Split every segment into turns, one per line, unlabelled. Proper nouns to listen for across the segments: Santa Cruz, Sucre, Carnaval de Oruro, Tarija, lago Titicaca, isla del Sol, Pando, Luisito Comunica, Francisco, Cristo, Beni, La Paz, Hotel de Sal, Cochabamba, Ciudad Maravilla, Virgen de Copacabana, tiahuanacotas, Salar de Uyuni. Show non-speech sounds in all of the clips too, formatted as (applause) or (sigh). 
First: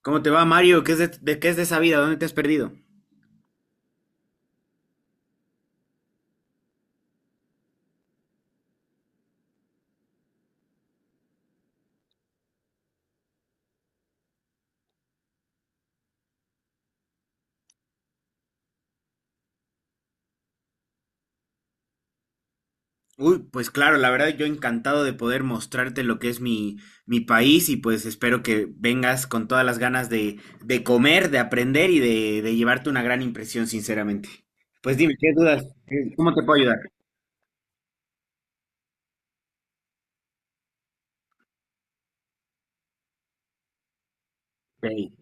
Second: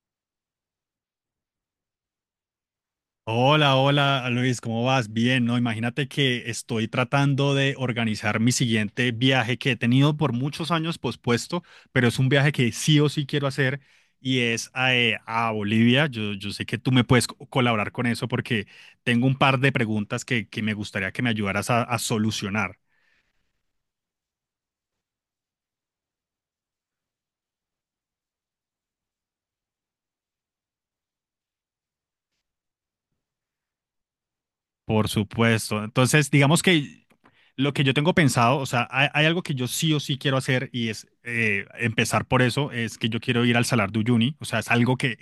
¿Cómo te va, Mario? ¿Qué es qué es de esa vida? ¿Dónde te has perdido?
Hola, hola Luis, ¿cómo vas? Bien, ¿no? Imagínate que estoy tratando de organizar mi siguiente viaje que he tenido por muchos años pospuesto, pero es un viaje que sí o sí quiero hacer y es a Bolivia. Yo sé que tú me puedes colaborar con eso porque tengo un par de preguntas que me gustaría que me ayudaras a solucionar,
Uy, pues claro, la verdad yo encantado de poder mostrarte lo que es mi país y pues espero que vengas con todas las ganas de comer, de aprender y de llevarte una gran impresión, sinceramente. Pues
por
dime, ¿qué dudas?
supuesto. Entonces,
¿Cómo te puedo
digamos
ayudar?
que lo que yo tengo pensado, o sea, hay algo que yo sí o sí quiero hacer y es empezar por eso, es que yo quiero ir al Salar de Uyuni, o sea, es algo
Ok.
que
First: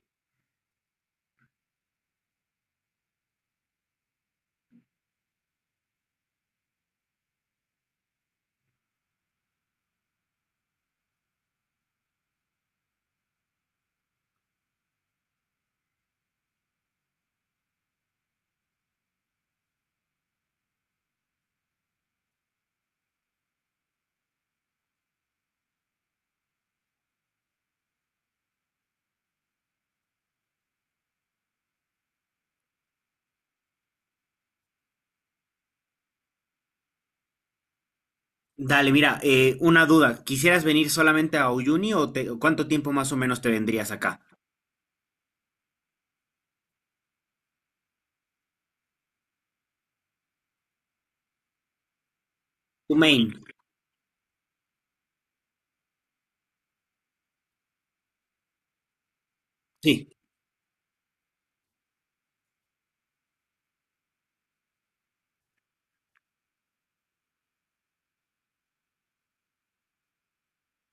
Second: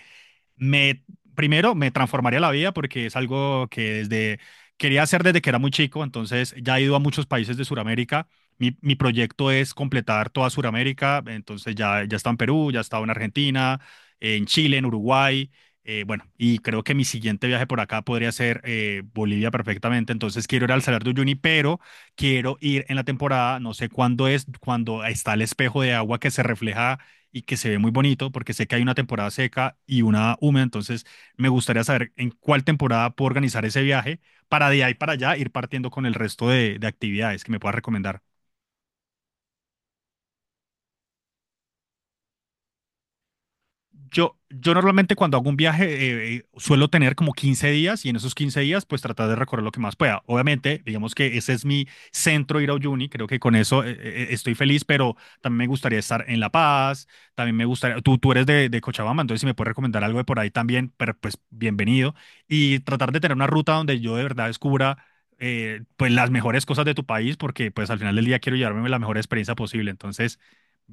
me, primero, me transformaría la vida porque es algo que desde, quería hacer desde que era muy chico, entonces ya he ido a muchos países de Sudamérica. Mi proyecto es completar toda Sudamérica, entonces ya está en Perú, ya estaba en Argentina, en Chile, en Uruguay. Bueno, y creo que mi siguiente viaje por acá podría ser Bolivia perfectamente. Entonces quiero ir al Salar de Uyuni, pero quiero ir en la temporada, no sé cuándo es, cuando está el espejo de agua que se refleja y que se ve muy bonito porque sé que hay una temporada seca y una húmeda, entonces me gustaría saber en cuál temporada puedo organizar ese viaje para de ahí para allá ir partiendo con el resto de actividades que me pueda recomendar.
Dale, mira, una duda. ¿Quisieras venir solamente a Uyuni o cuánto tiempo más o menos te vendrías acá?
Yo normalmente cuando hago un viaje suelo tener como 15 días y en esos 15 días pues tratar de recorrer lo que más pueda. Obviamente, digamos que ese es mi centro ir a
Tu
Uyuni, creo
main.
que con eso estoy feliz, pero también me gustaría estar en La Paz, también me gustaría, tú eres de Cochabamba, entonces si me puedes recomendar
Sí.
algo de por ahí también, pero, pues bienvenido. Y tratar de tener una ruta donde yo de verdad descubra pues las mejores cosas de tu país, porque pues al final del día quiero llevarme la mejor experiencia posible. Entonces,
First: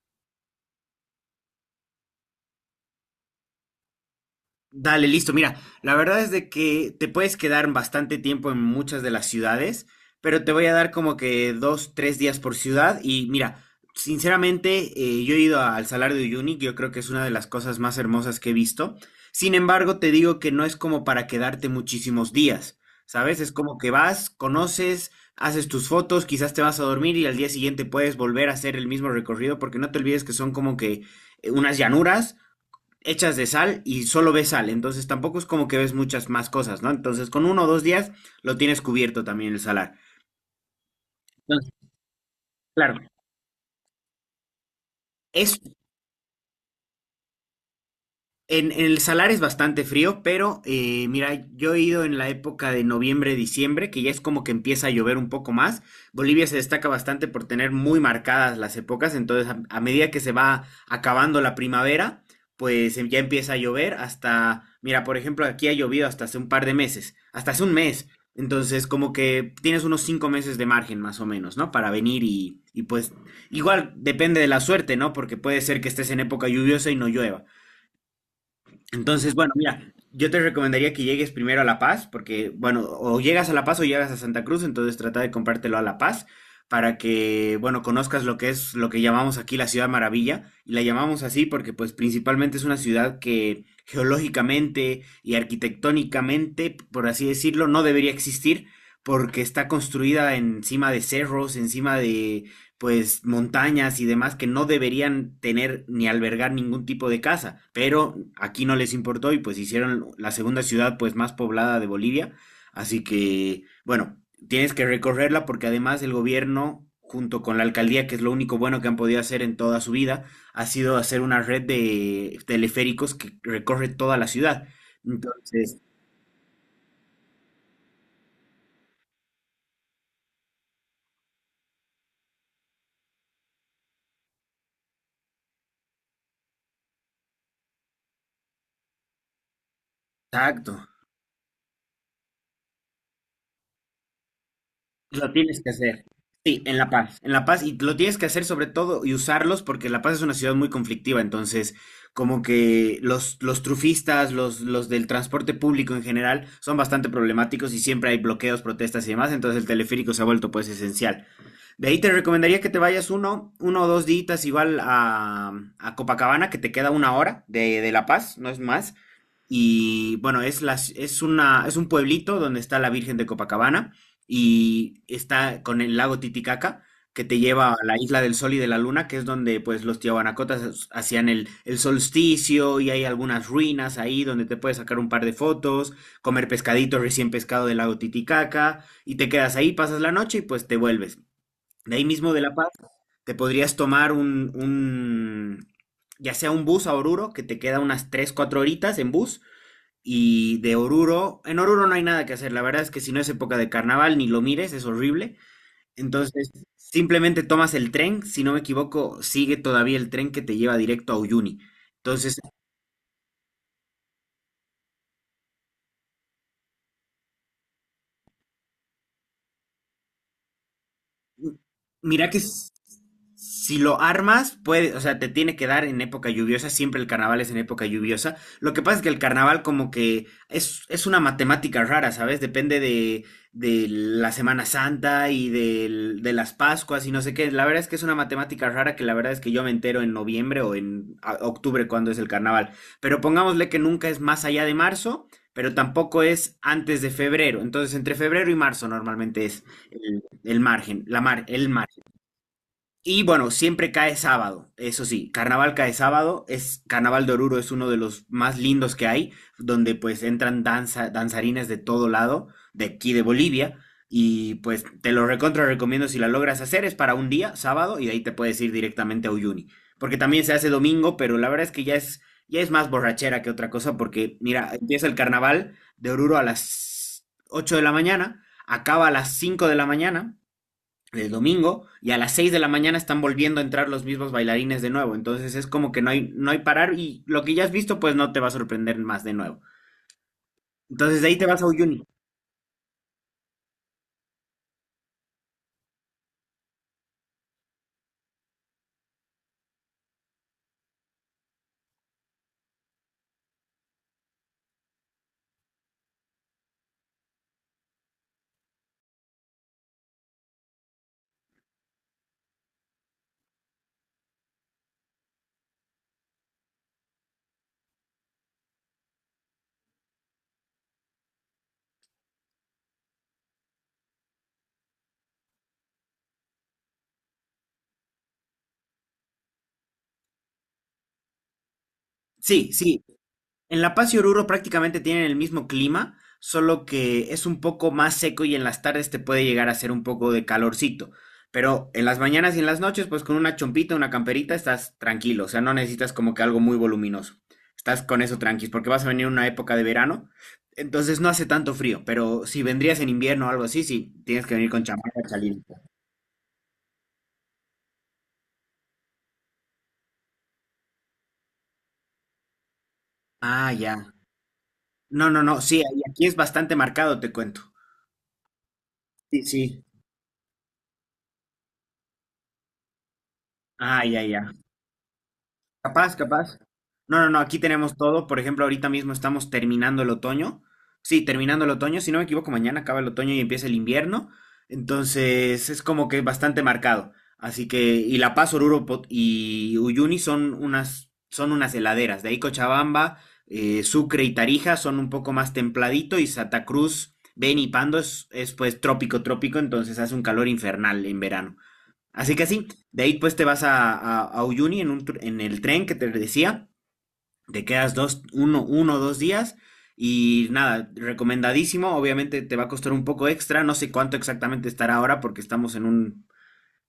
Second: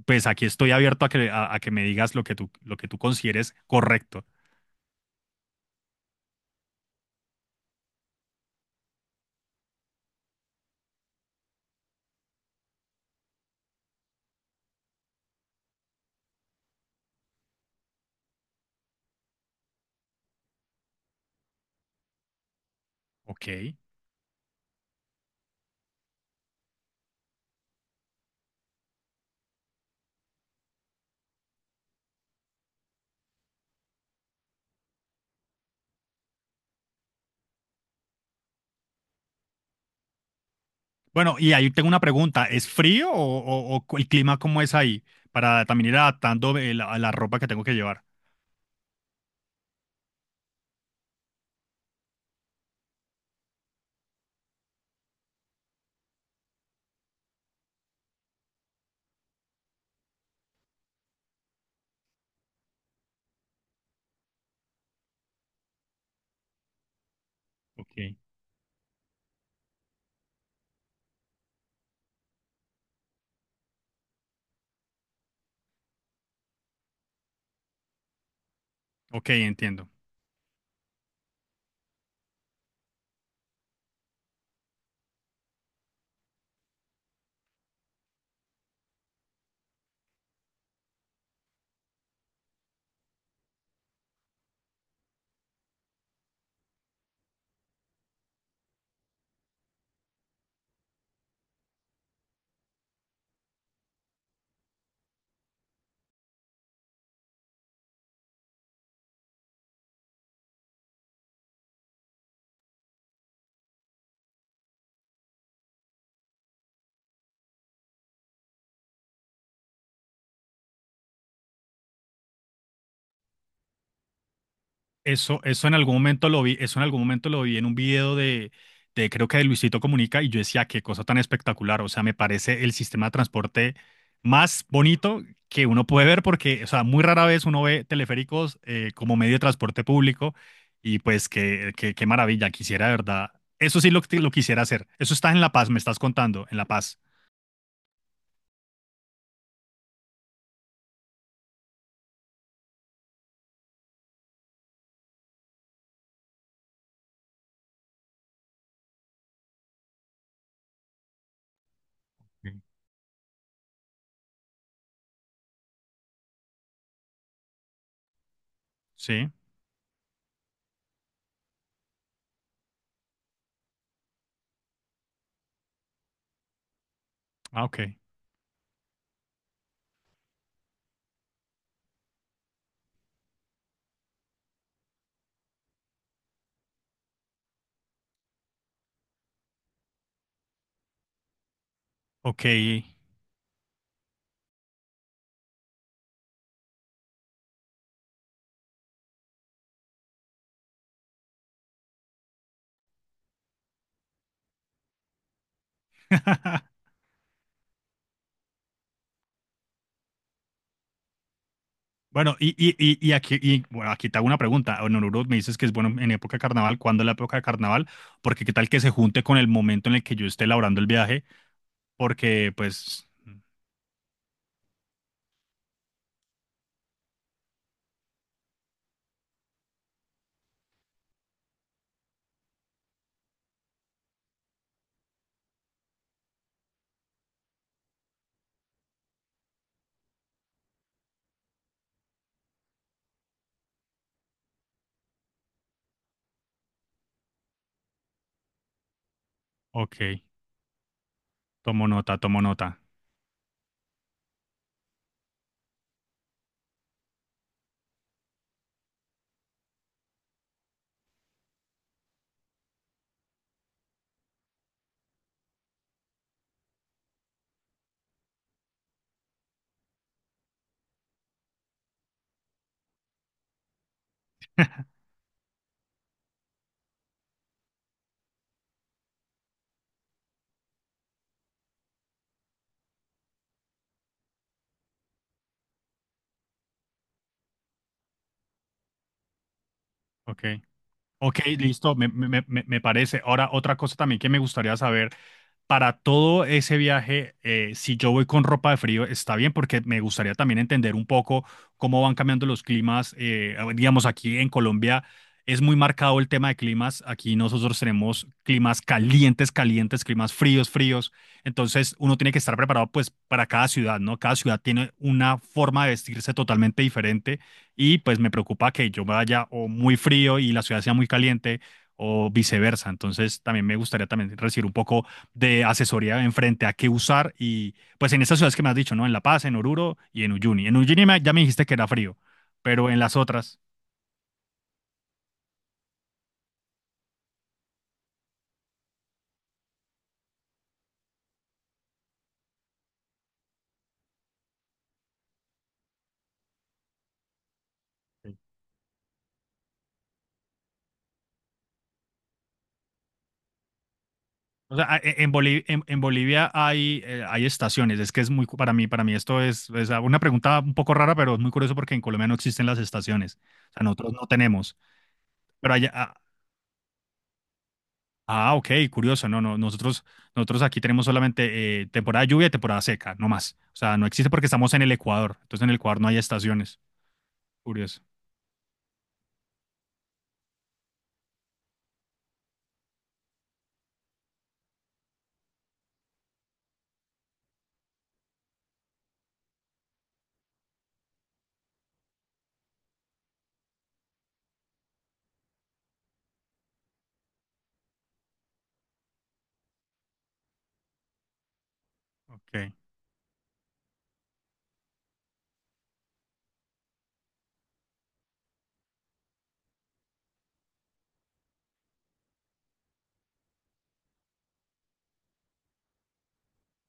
pues aquí estoy abierto a que me digas lo que tú consideres correcto.
Dale, listo. Mira, la verdad es de que te puedes quedar bastante tiempo en muchas de las ciudades, pero te voy a dar como que dos, tres días por ciudad. Y mira, sinceramente, yo he ido al Salar de Uyuni, yo creo que es una de las cosas más hermosas que he visto. Sin embargo, te digo que no es como para quedarte muchísimos días, ¿sabes?
Ok.
Es como que vas, conoces, haces tus fotos, quizás te vas a dormir y al día siguiente puedes volver a hacer el mismo recorrido, porque no te olvides que son como que unas llanuras hechas de sal y solo ves sal, entonces tampoco es como que ves muchas más cosas, ¿no? Entonces con uno o dos días lo tienes cubierto también el salar.
Bueno, y
Entonces,
ahí tengo una pregunta. ¿Es
claro,
frío o el clima cómo es ahí?
es
Para también ir adaptando a la ropa que tengo que llevar.
en el Salar es bastante frío, pero mira, yo he ido en la época de noviembre, diciembre, que ya es como que empieza a llover un poco más. Bolivia se destaca bastante por tener muy marcadas las épocas, entonces a medida que se va acabando la primavera, pues ya empieza a llover hasta, mira, por ejemplo, aquí ha llovido hasta hace un par de meses, hasta hace un mes.
Ok.
Entonces, como que tienes unos 5 meses de margen más o menos, ¿no? Para venir y pues igual depende de la suerte, ¿no? Porque puede ser que estés en época lluviosa y no llueva.
Ok,
Entonces, bueno, mira,
entiendo.
yo te recomendaría que llegues primero a La Paz, porque, bueno, o llegas a La Paz o llegas a Santa Cruz, entonces trata de comprártelo a La Paz para que, bueno, conozcas lo que es lo que llamamos aquí la Ciudad Maravilla, y la llamamos así porque, pues, principalmente es una ciudad que geológicamente y arquitectónicamente, por así decirlo, no debería existir porque está construida encima de cerros, encima pues montañas y demás que no deberían tener ni albergar ningún tipo de casa, pero aquí no les importó y pues hicieron la segunda ciudad pues más poblada de Bolivia, así que bueno, tienes que recorrerla porque además el gobierno junto con la alcaldía, que es lo único bueno que han podido hacer en toda su vida, ha sido hacer una red de teleféricos que recorre toda la ciudad.
Eso en
Entonces,
algún momento lo vi, eso en algún momento lo vi en un video de creo que de Luisito Comunica y yo decía, qué cosa tan espectacular, o sea, me parece el sistema de transporte más bonito que uno puede ver porque, o sea, muy rara vez uno ve teleféricos como medio de transporte público
exacto.
y pues qué maravilla, quisiera de verdad, eso sí lo quisiera hacer, eso
Lo
está en La
tienes que
Paz, me estás
hacer.
contando, en
Sí,
La
en La
Paz.
Paz. En La Paz, y lo tienes que hacer sobre todo y usarlos porque La Paz es una ciudad muy conflictiva, entonces como que los trufistas, los del transporte público en general son bastante problemáticos y siempre hay bloqueos, protestas y demás, entonces el teleférico se ha vuelto pues esencial. De ahí te recomendaría
Sí.
que te vayas uno o dos días igual a Copacabana, que te queda 1 hora de La Paz, no es más,
¿Sí?
y bueno, es un pueblito donde está la Virgen de Copacabana y está con el lago Titicaca que te
Ah,
lleva a
ok,
la isla del Sol y de la Luna, que es donde pues los tiahuanacotas hacían el solsticio y hay algunas ruinas ahí donde te puedes sacar un par de fotos, comer pescadito recién pescado del lago Titicaca y te quedas ahí, pasas la noche y pues te vuelves. De ahí mismo de
ok.
La Paz te podrías tomar un ya sea un bus a Oruro, que te queda unas 3 4 horitas en bus, y de Oruro. En Oruro no hay nada que hacer, la verdad es que si no es época de carnaval, ni lo mires, es horrible. Entonces,
(laughs)
simplemente tomas el tren, si no me equivoco, sigue todavía el tren que te lleva directo a Uyuni.
Bueno,
Entonces,
y aquí, y, bueno, aquí te hago una pregunta. En Oruro me dices que es bueno en época de carnaval. ¿Cuándo es la época de carnaval? Porque qué tal que se junte con el momento en el que yo esté elaborando el viaje.
Mira que
Porque,
s-
pues,
si lo armas, puede, o sea, te tiene que dar en época lluviosa, siempre el carnaval es en época lluviosa. Lo que pasa es que el carnaval como que es una matemática rara, ¿sabes? Depende de la Semana Santa y de las Pascuas y no sé qué. La verdad es que es una matemática rara que la verdad es que yo me entero en noviembre o en octubre cuando es el carnaval. Pero pongámosle que nunca es más allá de marzo, pero tampoco es antes de febrero. Entonces, entre febrero y marzo normalmente es
ok,
el margen, el
tomo
margen.
nota, tomo nota.
Y bueno, siempre cae sábado, eso sí, carnaval cae sábado, es Carnaval de Oruro es uno de los más lindos que hay, donde pues entran danza, danzarines de todo lado, de aquí de Bolivia, y pues te lo recontra recomiendo si la logras hacer, es para un día, sábado, y de ahí te puedes ir directamente a Uyuni, porque también se hace domingo, pero la verdad es que ya es más borrachera que otra cosa, porque mira, empieza el Carnaval de Oruro a las 8 de la mañana, acaba a las 5 de la mañana, el domingo y a las 6 de la mañana están volviendo a entrar los mismos bailarines de nuevo. Entonces es como que no hay parar y lo que ya has visto pues no te va a sorprender más de nuevo.
Ok.
Entonces de ahí
Ok,
te vas a
listo,
Uyuni.
me, me parece. Ahora, otra cosa también que me gustaría saber, para todo ese viaje, si yo voy con ropa de frío, está bien, porque me gustaría también entender un poco cómo van cambiando los climas. Digamos, aquí en Colombia es muy marcado el tema de climas. Aquí nosotros tenemos climas calientes, calientes, climas fríos, fríos. Entonces, uno tiene que estar preparado, pues, para cada ciudad, ¿no? Cada ciudad tiene una forma de vestirse totalmente diferente y pues me preocupa que yo vaya o muy frío y la ciudad sea muy caliente o viceversa. Entonces también me gustaría también recibir un poco de asesoría en frente a qué usar y pues en estas ciudades que me has dicho, ¿no? En La Paz, en Oruro y en Uyuni. En Uyuni ya me dijiste que era frío,
Sí,
pero en
sí,
las otras,
en La Paz y Oruro prácticamente tienen el mismo clima, solo que es un poco más seco y en las tardes te puede llegar a hacer un poco de calorcito. Pero en las mañanas y en las noches, pues con una chompita, una camperita, estás tranquilo. O sea, no necesitas como que algo muy voluminoso. Estás con eso tranquis, porque vas a venir una época de verano, entonces no hace tanto frío. Pero si vendrías en invierno o algo así, sí, tienes que venir
o
con
sea,
chamarra
en,
caliente.
en Bolivia hay, hay estaciones. Es que es muy, para mí esto es una pregunta un poco rara, pero es muy curioso porque en Colombia no existen las estaciones.
Ah,
O sea,
ya.
nosotros no tenemos,
No, no, no,
pero
sí,
allá, a-
aquí es bastante marcado, te cuento.
Ah, ok, curioso. No,
Sí,
no,
sí.
nosotros aquí tenemos solamente temporada de lluvia y temporada seca, no más. O sea,
Ah,
no
ya,
existe porque
ya.
estamos en el Ecuador. Entonces en el Ecuador no
Capaz,
hay
capaz.
estaciones.
No, no, no, aquí tenemos
Curioso.
todo. Por ejemplo, ahorita mismo estamos terminando el otoño. Sí, terminando el otoño. Si no me equivoco, mañana acaba el otoño y empieza el invierno. Entonces es como que bastante marcado. Así que, y La Paz, y Uyuni son unas heladeras. De ahí Cochabamba, Sucre y Tarija son un poco más templadito y Santa Cruz, Beni y Pando es pues trópico, trópico, entonces hace un calor infernal en verano. Así que sí,
Ok,
de ahí pues te vas a Uyuni en el tren que te decía. Te quedas uno o dos días y nada, recomendadísimo. Obviamente te va a costar un poco extra. No sé cuánto exactamente estará ahora porque estamos en un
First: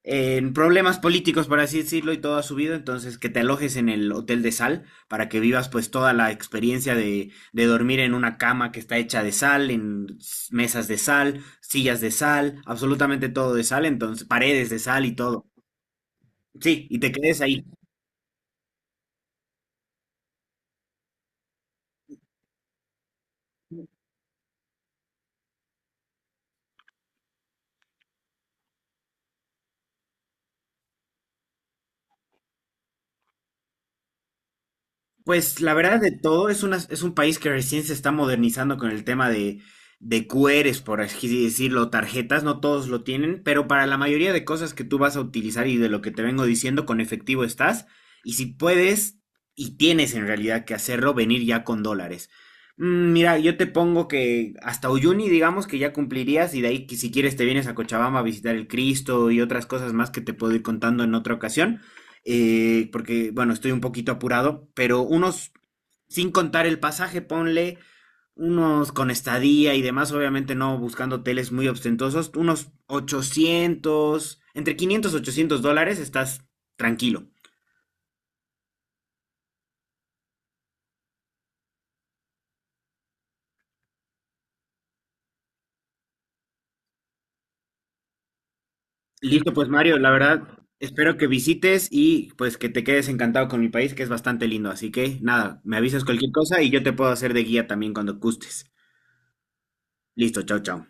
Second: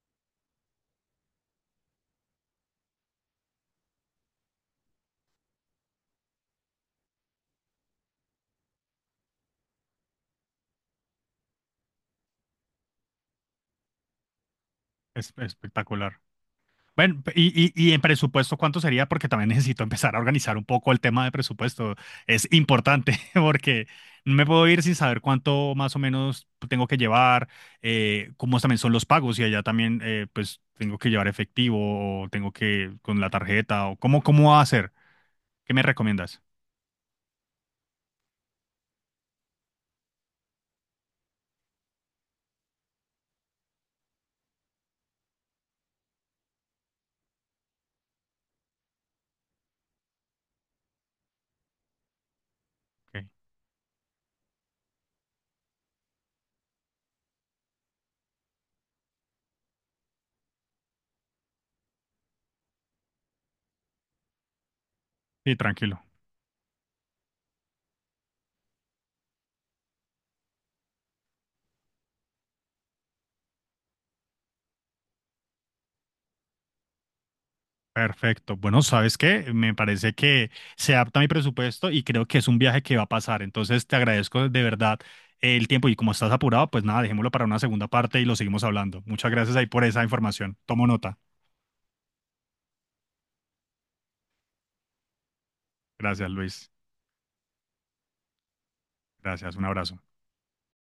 en problemas políticos, por así decirlo, y todo ha subido. Entonces, que te alojes en el Hotel de Sal para que vivas pues toda la experiencia de dormir en una cama que está hecha de sal, en mesas de sal, sillas de sal, absolutamente todo de sal, entonces paredes de sal y
es
todo.
espectacular.
Sí, y te
Bueno,
quedes ahí.
y en presupuesto, ¿cuánto sería? Porque también (laughs) necesito empezar a organizar un poco el tema de presupuesto. Es importante (laughs) porque no me puedo ir sin saber cuánto más o menos tengo que llevar, cómo también son los pagos y allá también pues tengo que llevar efectivo o tengo que con la tarjeta o cómo, cómo va a ser.
Pues
¿Qué
la
me
verdad de
recomiendas?
todo, es un país que recién se está modernizando con el tema de QRs, por así decirlo, tarjetas, no todos lo tienen, pero para la mayoría de cosas que tú vas a utilizar y de lo que te vengo diciendo, con efectivo estás, y si puedes y tienes en realidad que hacerlo, venir ya con dólares.
Ok.
Mira, yo te pongo que hasta Uyuni, digamos que ya cumplirías, y de ahí que si quieres te vienes a Cochabamba a visitar el Cristo y otras cosas más que te puedo ir contando en otra ocasión porque, bueno, estoy un poquito apurado, pero unos,
Sí, tranquilo.
sin contar el pasaje, ponle unos con estadía y demás, obviamente no buscando hoteles muy ostentosos, unos 800, entre 500 y $800, estás tranquilo.
Perfecto. Bueno, ¿sabes qué? Me parece que se adapta a mi presupuesto y creo que es un viaje que va a pasar. Entonces, te agradezco de verdad el tiempo y como estás apurado, pues nada, dejémoslo para una segunda parte y lo seguimos hablando. Muchas
Listo,
gracias ahí
pues
por
Mario,
esa
la verdad,
información. Tomo
espero
nota.
que visites y pues que te quedes encantado con mi país, que es bastante lindo. Así que nada, me avisas cualquier
Gracias,
cosa y
Luis.
yo te puedo hacer de guía también cuando gustes.
Gracias. Un abrazo.
Listo, chao, chao.